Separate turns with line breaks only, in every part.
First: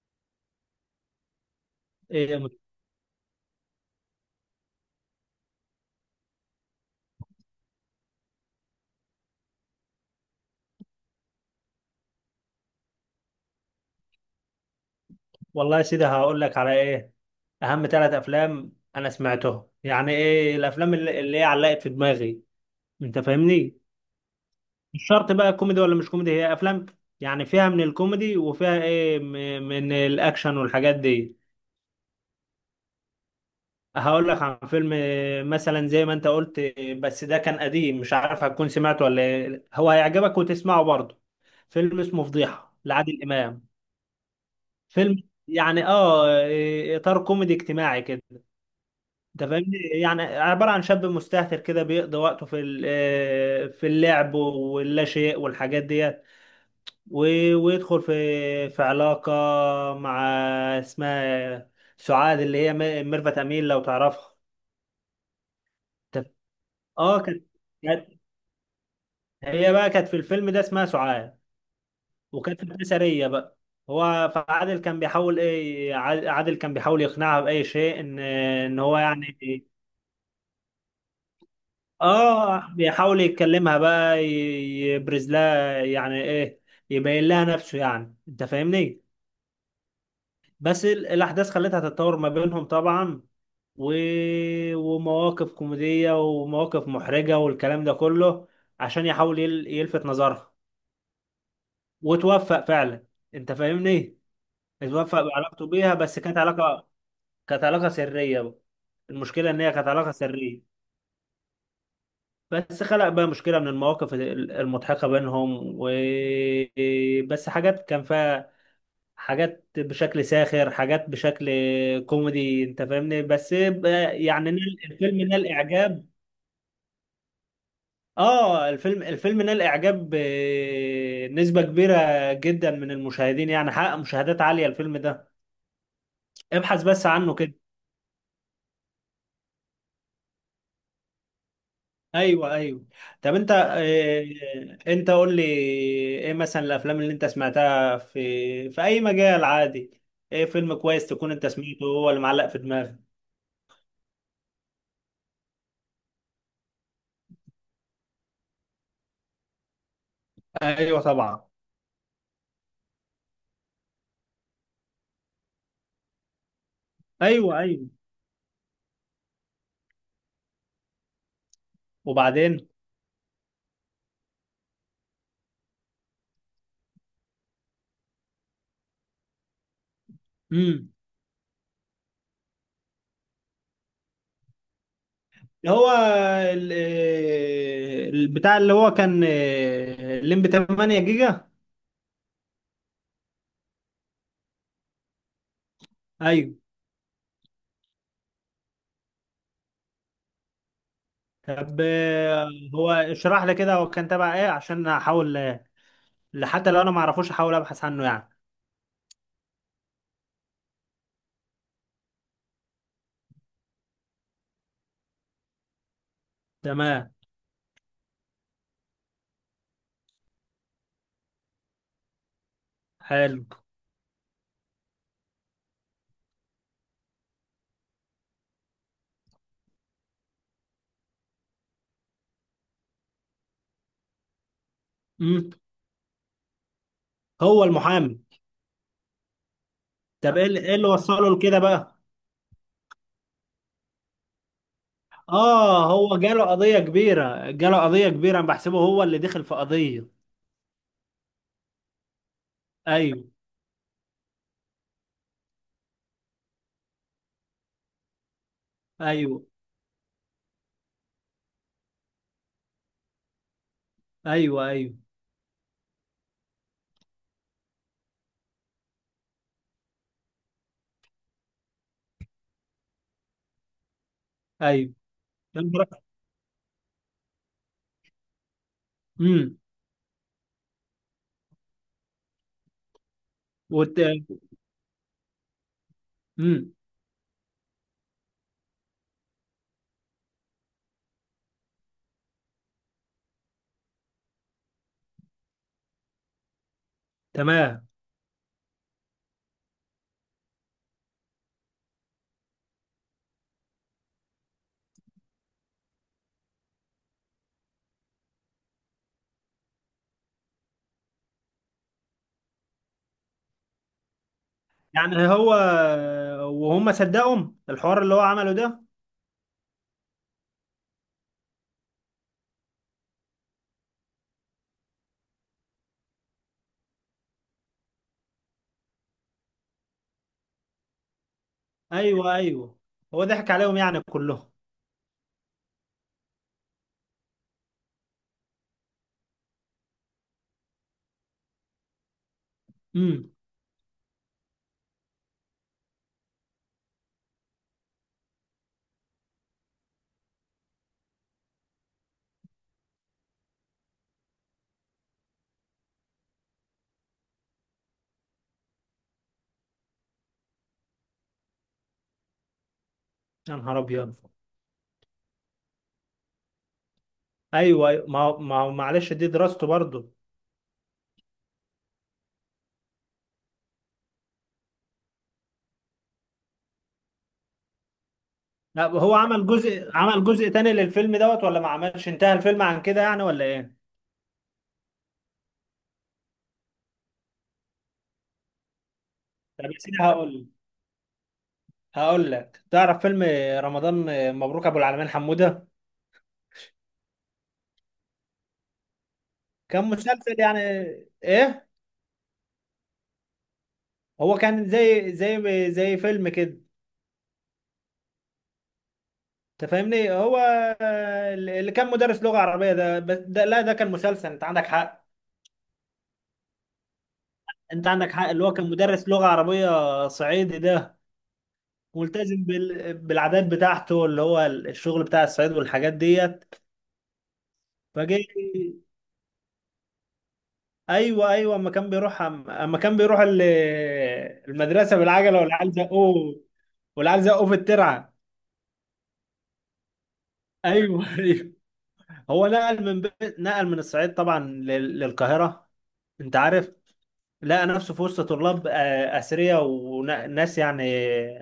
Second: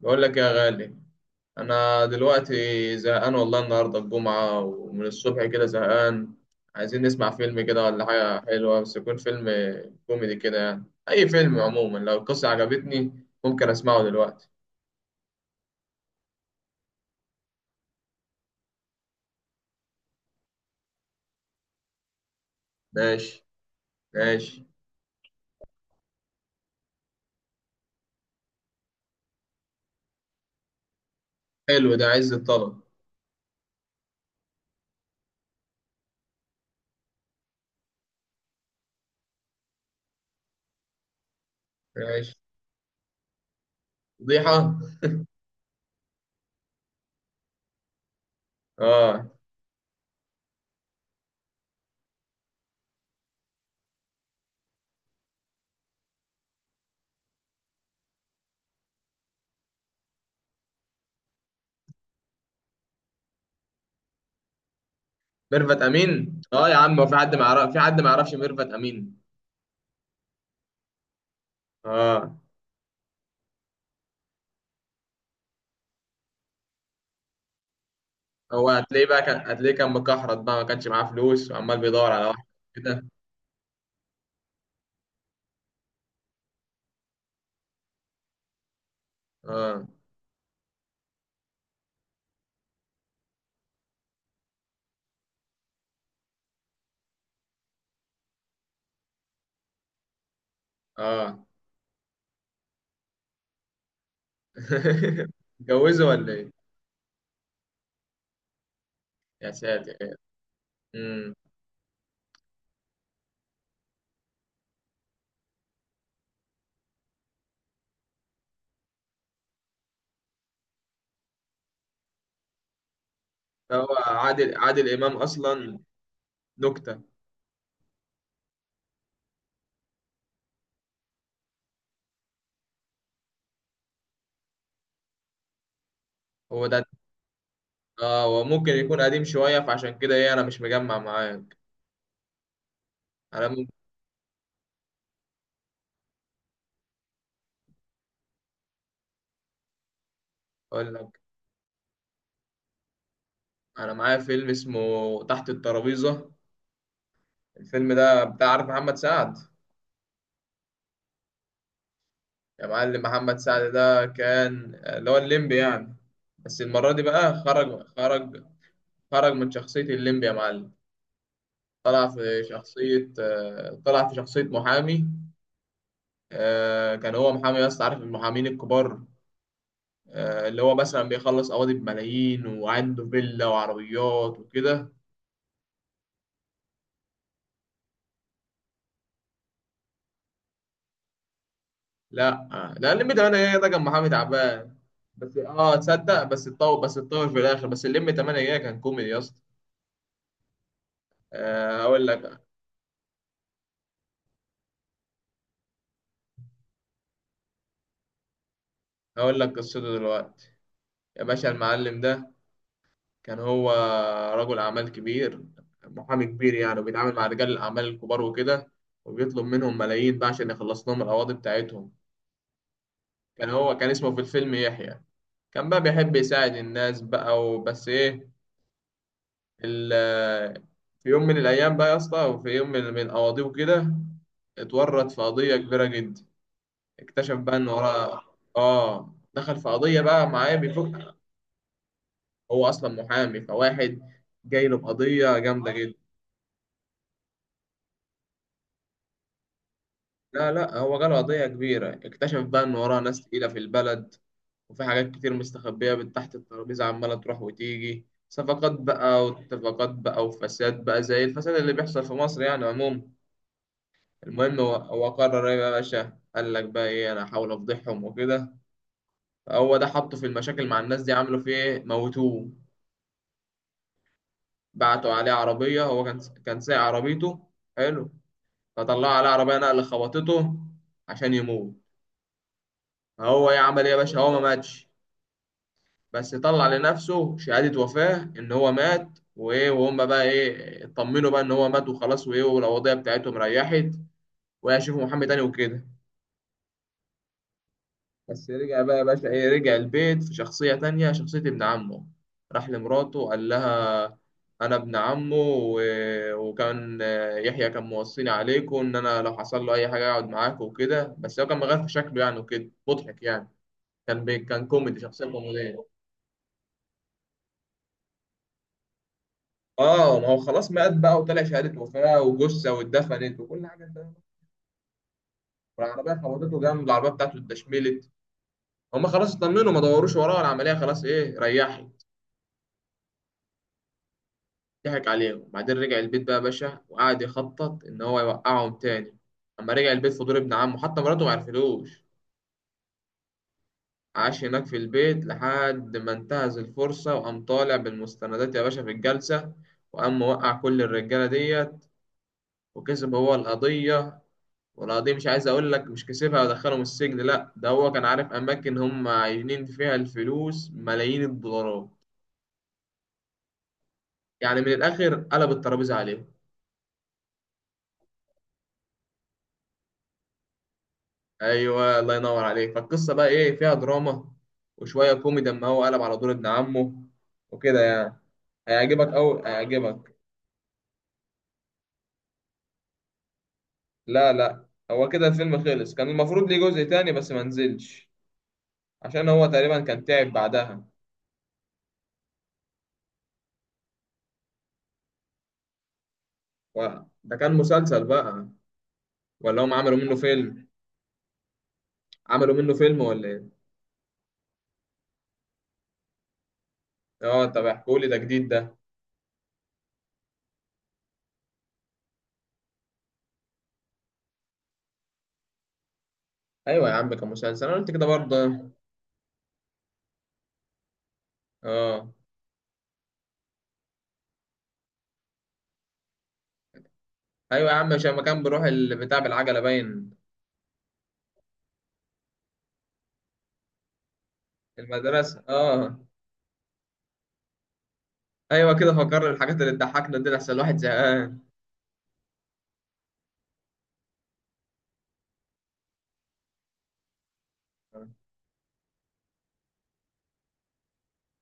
بقول لك يا غالي، انا
إيه.
دلوقتي زهقان والله. النهارده الجمعه ومن الصبح كده زهقان. عايزين نسمع فيلم كده ولا حاجه حلوه، بس يكون فيلم كوميدي كده يعني. اي فيلم عموما لو القصه عجبتني ممكن اسمعه دلوقتي.
والله يا سيدي هقول لك على ايه. اهم ثلاث افلام انا سمعتهم، يعني ايه الافلام اللي هي علقت في دماغي. انت
ماشي
فاهمني؟
ماشي.
مش شرط بقى كوميدي ولا مش كوميدي، هي افلام يعني فيها من الكوميدي وفيها ايه من الاكشن والحاجات دي.
حلو ده عز الطلب.
هقول لك عن فيلم مثلا زي ما انت قلت بس ده كان قديم مش عارف هتكون سمعته ولا إيه. هو هيعجبك وتسمعه برضه. فيلم اسمه
ماشي.
فضيحة لعادل امام.
فضيحه.
فيلم يعني اه إيه، اطار كوميدي اجتماعي كده.
اه
انت فاهمني؟ يعني عباره عن شاب مستهتر كده بيقضي وقته في في اللعب واللا شيء والحاجات ديت. ويدخل في علاقه مع اسمها سعاد اللي هي ميرفت امين لو تعرفها.
ميرفت
انت-
امين، اه يا عم هو في
اه
حد ما
كانت
يعرف؟ في حد ما
كانت-
يعرفش ميرفت امين؟
هي بقى كانت في الفيلم ده اسمها سعاد،
اه
وكانت فتاة سريه بقى. هو فعادل كان بيحاول ايه، عادل كان بيحاول يقنعها باي شيء ان
هو
ان هو
هتلاقيه بقى، كان
يعني.
هتلاقيه كان مكحرت بقى، ما كانش معاه فلوس وعمال بيدور على واحد.
اه
كده.
بيحاول يتكلمها بقى، يبرز لها يعني ايه، يبين لها نفسه يعني. انت فاهمني؟
اه.
بس الاحداث خلتها تتطور ما بينهم طبعا، و... ومواقف كوميدية ومواقف محرجة والكلام ده كله عشان يحاول يلفت نظرها،
اه.
وتوفق فعلا. انت فاهمني؟ اتوفق بعلاقته بيها،
اتجوزه
بس
ولا
كانت
ايه؟
علاقة، كانت علاقة سرية بقى. المشكلة
يا
ان هي كانت علاقة
ساتر.
سرية،
امم.
بس خلق بقى مشكلة من المواقف المضحكة بينهم و بس حاجات كان فيها، حاجات بشكل ساخر، حاجات بشكل كوميدي. انت فاهمني؟
هو
يعني
عادل، عادل امام
الفيلم نال
اصلا
اعجاب.
نكته.
اه الفيلم نال اعجاب بنسبة كبيرة جدا من المشاهدين، يعني حقق مشاهدات عالية الفيلم ده.
هو
ابحث
ده.
بس عنه كده.
اه هو ممكن يكون قديم شويه، فعشان كده ايه انا مش مجمع معاك.
ايوه ايوه. طب
انا
انت،
ممكن.
انت قول لي ايه مثلا الافلام اللي انت سمعتها في في اي مجال عادي، ايه فيلم
اقول
كويس
لك.
تكون انت سمعته هو اللي معلق في دماغك.
انا معايا فيلم اسمه تحت الترابيزه. الفيلم ده بتاع، عارف محمد سعد؟
ايوه طبعا.
يا معلم محمد سعد ده كان اللي هو الليمبي يعني. بس المره دي بقى
ايوه
خرج
ايوه
خرج خرج من شخصيه الليمبي يا معلم. طلع في
وبعدين.
شخصيه طلع في شخصيه محامي. كان هو محامي بس عارف المحامين الكبار، اللي هو
امم.
مثلا بيخلص قواضي بملايين وعنده فيلا وعربيات وكده.
هو البتاع اللي هو كان الليمبي 8 جيجا.
لا لا، الليمبي 8 جيجا ده كان محامي تعبان. بس اه تصدق، بس
ايوه.
اتطور بس اتطور في الاخر. بس الليمبي 8 جيجا كان كوميدي يا اسطى.
طب
هقول لك.
هو اشرح لي كده، هو كان تبع ايه عشان احاول حتى لو انا ما اعرفوش احاول ابحث عنه يعني.
هقول لك قصته دلوقتي. يا باشا المعلم ده كان هو رجل اعمال كبير، محامي كبير يعني،
تمام.
وبيتعامل مع رجال الاعمال الكبار وكده. وبيطلب منهم ملايين بقى عشان يخلص لهم القواضي بتاعتهم.
حلو.
كان هو، كان اسمه في الفيلم يحيى. كان بقى بيحب يساعد الناس بقى وبس ايه ال- في يوم من الايام بقى يا اسطى، وفي يوم من القواضيع كده، اتورط في
مم.
قضية كبيرة جدا. اكتشف بقى
هو
ان
المحامي.
وراه. اه دخل في قضية بقى
طب ايه
معاه
اللي إيه اللي
بيفك.
وصله لكده بقى.
هو اصلا محامي، فواحد جاي له بقضية جامدة
اه
جدا.
هو جاله قضية كبيرة، جاله قضية كبيرة، انا بحسبه هو اللي دخل في قضية.
لا لا هو جاله قضية كبيرة، اكتشف بقى ان وراه ناس
ايوه
تقيلة في البلد، وفي حاجات كتير مستخبية من تحت الترابيزة، عمالة تروح وتيجي صفقات بقى
ايوه.
واتفاقات بقى وفساد بقى زي الفساد اللي بيحصل في مصر يعني عموما. المهم
ايوه
هو
ايوه
هو قرر ايه بقى يا باشا؟ قال لك بقى ايه، انا هحاول افضحهم وكده. هو ده حطه في المشاكل مع الناس دي. عملوا فيه ايه؟ موتوه.
ايوه.
بعتوا عليه عربية، هو كان، كان سايق عربيته. حلو. فطلعوا عليه
امم.
عربية نقل خبطته عشان يموت. هو ايه عمل ايه يا
وت...
باشا؟ هو ما ماتش. بس طلع
امم.
لنفسه شهادة وفاة إن هو مات وإيه، وهم بقى إيه اطمنوا بقى إن هو مات وخلاص وإيه، والوضعية بتاعتهم ريحت، وهيشوفوا محمد تاني وكده.
تمام.
بس رجع بقى يا باشا إيه، رجع البيت في شخصية تانية، شخصية ابن عمه. راح لمراته قال لها، أنا ابن عمه وكان يحيى كان موصيني عليكم إن أنا لو حصل له أي حاجة أقعد معاكم وكده، بس هو كان مغير في شكله يعني وكده مضحك يعني. كان كوميدي، شخصية
يعني هو،
كوميدية.
وهم صدقهم الحوار اللي هو عمله ده؟
اه ما هو خلاص مات بقى وطلع شهادة وفاة وجثة واتدفنت وكل حاجة انت. والعربية خبطته جامد، العربية بتاعته اتدشملت. هما خلاص اطمنوا، ما دوروش وراه، العملية خلاص ايه ريحت.
ايوه ايوه. هو ضحك عليهم يعني كلهم.
ضحك عليهم وبعدين رجع البيت بقى يا باشا وقعد يخطط ان هو يوقعهم تاني. اما رجع البيت في دور ابن عمه حتى مراته ما عرفتلوش.
امم.
عاش هناك في البيت لحد ما انتهز الفرصة، وقام طالع بالمستندات يا باشا في الجلسة، وقام موقع كل الرجالة ديت، وكسب هو القضية. ولا دي مش عايز اقول لك مش كسبها ودخلهم السجن لا، ده هو كان عارف اماكن هم عايزين فيها الفلوس، ملايين الدولارات.
يا نهار ابيض.
يعني من الاخر قلب الترابيزه عليهم.
ايوه أيوة. ما هو معلش دي دراسته برضه.
ايوه الله ينور عليك. فالقصه بقى ايه فيها دراما وشويه كوميدي، اما هو قلب على دور ابن عمه وكده يعني.
لا
هيعجبك
هو
او
عمل جزء،
هيعجبك.
تاني للفيلم دوت، ولا ما عملش، انتهى الفيلم عن كده يعني ولا ايه؟
لا لا هو كده الفيلم خلص. كان المفروض ليه جزء تاني بس ما نزلش، عشان هو
طب يا
تقريبا
سيدي
كان تعب
هقول
بعدها
هقول لك تعرف فيلم رمضان مبروك ابو العلمين حمودة؟
و... ده كان مسلسل بقى ولا هم
كان
عملوا منه
مسلسل يعني.
فيلم؟
ايه،
عملوا منه فيلم ولا؟
هو كان زي فيلم كده.
اه طب احكوا لي، ده جديد ده.
انت فاهمني؟ هو اللي كان مدرس لغة عربية ده، بس ده لا ده كان مسلسل انت عندك حق.
ايوه يا عم كان مسلسل، انا
انت
قلت كده
عندك حق، اللي
برضه.
هو كان مدرس لغة عربية صعيدي ده
اه.
ملتزم بالعادات بتاعته اللي هو الشغل بتاع الصعيد والحاجات ديت.
ايوه يا عم، مش
فجه.
لما كان بروح البتاع بالعجله باين؟
ايوه ايوه. اما كان بيروح المدرسه بالعجله،
المدرسه
والعيال
اه.
زقوه، في الترعه.
ايوه كده، فكر الحاجات اللي تضحكنا دي لحسن الواحد
ايوه
زهقان.
ايوه. هو نقل نقل من الصعيد طبعا للقاهره. انت عارف. لقى نفسه في وسط طلاب اثرياء، وناس يعني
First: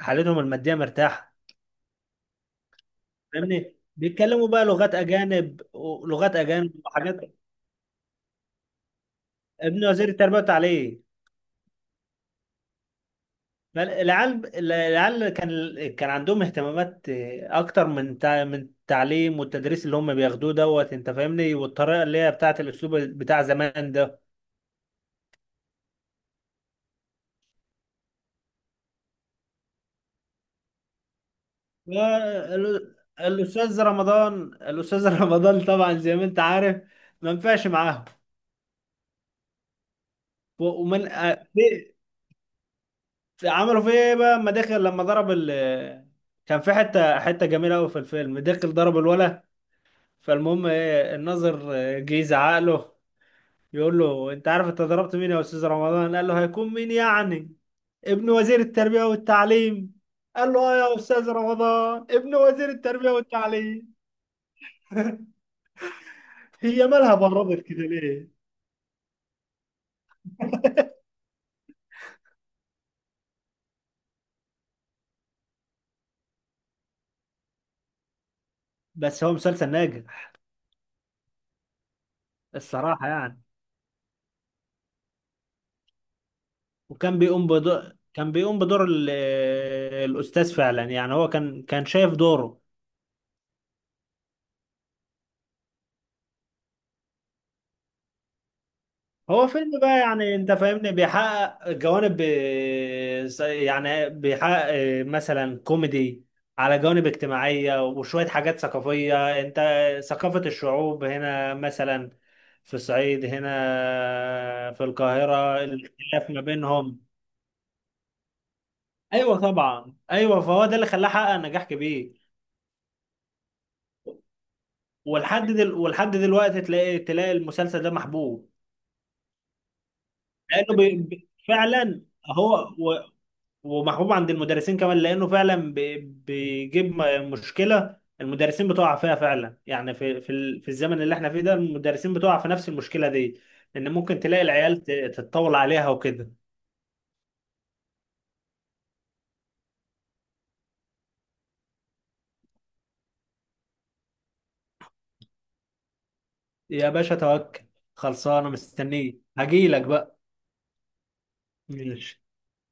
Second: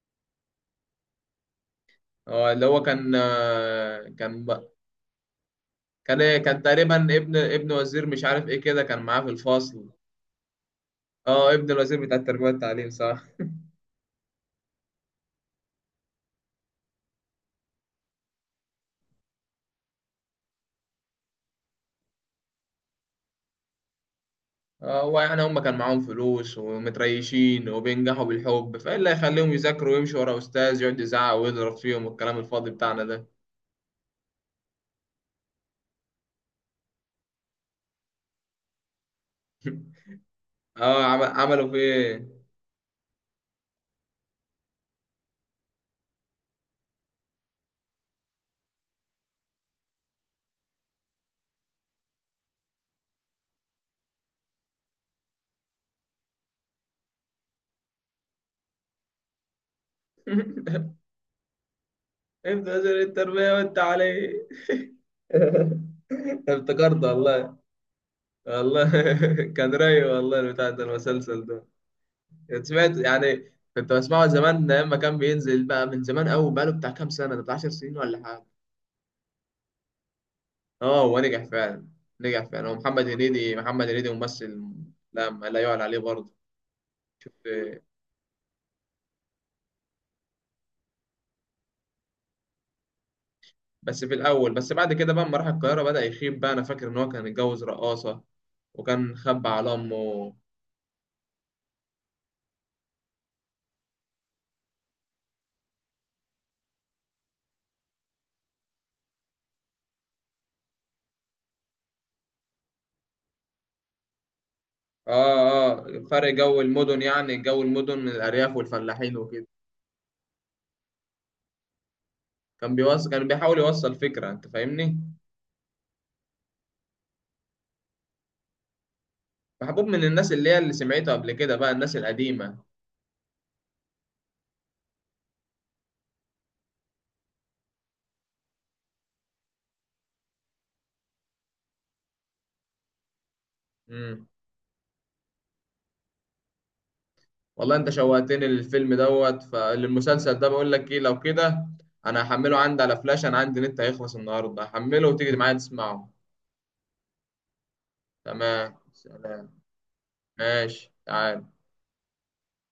حالتهم الماديه مرتاحه.
اه، اللي هو كان
فاهمني؟ بيتكلموا بقى لغات اجانب،
كان
ولغات
إيه؟ كان
اجانب
تقريبا
وحاجات.
ابن وزير مش عارف ايه كده كان معاه في
ابن
الفصل.
وزير التربيه والتعليم.
اه، ابن الوزير بتاع التربيه والتعليم صح.
العيال كان عندهم اهتمامات اكتر من من التعليم والتدريس اللي هم بياخدوه دوت. انت فاهمني؟ والطريقه اللي هي بتاعه الاسلوب بتاع زمان ده.
اه هو يعني هم كان معاهم فلوس ومتريشين وبينجحوا بالحب، فايه اللي هيخليهم يذاكروا ويمشوا ورا استاذ يقعد يزعق ويضرب فيهم والكلام الفاضي بتاعنا ده.
الاستاذ رمضان، الاستاذ رمضان طبعا زي ما انت عارف ما ينفعش معاهم. و-
اه
ومن أ-
عملوا في ايه؟
عملوا فيه ايه بقى لما ضرب كان في حته جميله قوي في الفيلم، دخل ضرب الولا. فالمهم ايه، الناظر جه يزعق له، بيقول له انت عارف انت ضربت مين يا استاذ رمضان؟ قال له هيكون مين يعني؟ ابن وزير التربية والتعليم. قال له اه يا استاذ رمضان ابن
ابن
وزير
وزير
التربية
التربية وانت
والتعليم.
عليه.
هي
افتكرت
مالها
والله.
بردت كده ليه؟
والله كان رايق والله بتاع ده المسلسل ده. كنت سمعت يعني، كنت بسمعه زمان ايام ما كان بينزل بقى من زمان قوي، بقاله بتاع كام سنة ده، بتاع 10 سنين ولا حاجة.
بس هو مسلسل ناجح.
اه هو نجح فعلا. نجح فعلا، هو محمد
الصراحة يعني.
هنيدي، محمد هنيدي ممثل لا، ما لا يعلى عليه برضه.
وكان بيقوم بدور، كان بيقوم بدور الأستاذ فعلا. يعني هو كان، كان شايف دوره.
بس في الأول، بس بعد كده بقى لما راح القاهرة بدأ يخيب بقى، أنا فاكر إن هو كان اتجوز رقاصة وكان
هو
خبى على
فيلم بقى
أمه.
يعني، انت فاهمني، بيحقق جوانب يعني بيحقق مثلا كوميدي على جوانب اجتماعية وشوية حاجات ثقافية. انت ثقافة الشعوب هنا مثلا، في الصعيد، هنا في
اه
القاهرة،
اه، فرق
الاختلاف ما
جو
بينهم.
المدن، يعني جو المدن من الارياف والفلاحين
ايوه
وكده.
طبعا. ايوه فهو ده اللي خلاه حقق نجاح كبير.
كان بيوصل، كان بيحاول يوصل فكره انت فاهمني.
ولحد دلوقتي تلاقي المسلسل ده محبوب.
محبوب من الناس اللي هي
لانه
اللي سمعته قبل كده بقى، الناس
فعلا،
القديمه.
هو ومحبوب عند المدرسين كمان لانه فعلا بيجيب مشكله المدرسين بتقع فيها فعلا يعني، في في الزمن اللي احنا فيه ده، المدرسين بتقع في نفس المشكله دي، ان ممكن
امم.
تلاقي العيال تتطول عليها وكده.
والله انت شوقتني للفيلم دوت، فالمسلسل ده بقول لك ايه لو كده انا هحمله عندي على فلاش، انا عندي نت هيخلص النهارده هحمله وتيجي معايا تسمعه.
يا باشا توكل. خلصانه
تمام
مستنيه
سلام.
هجيلك بقى.
ماشي تعال.
ماشي.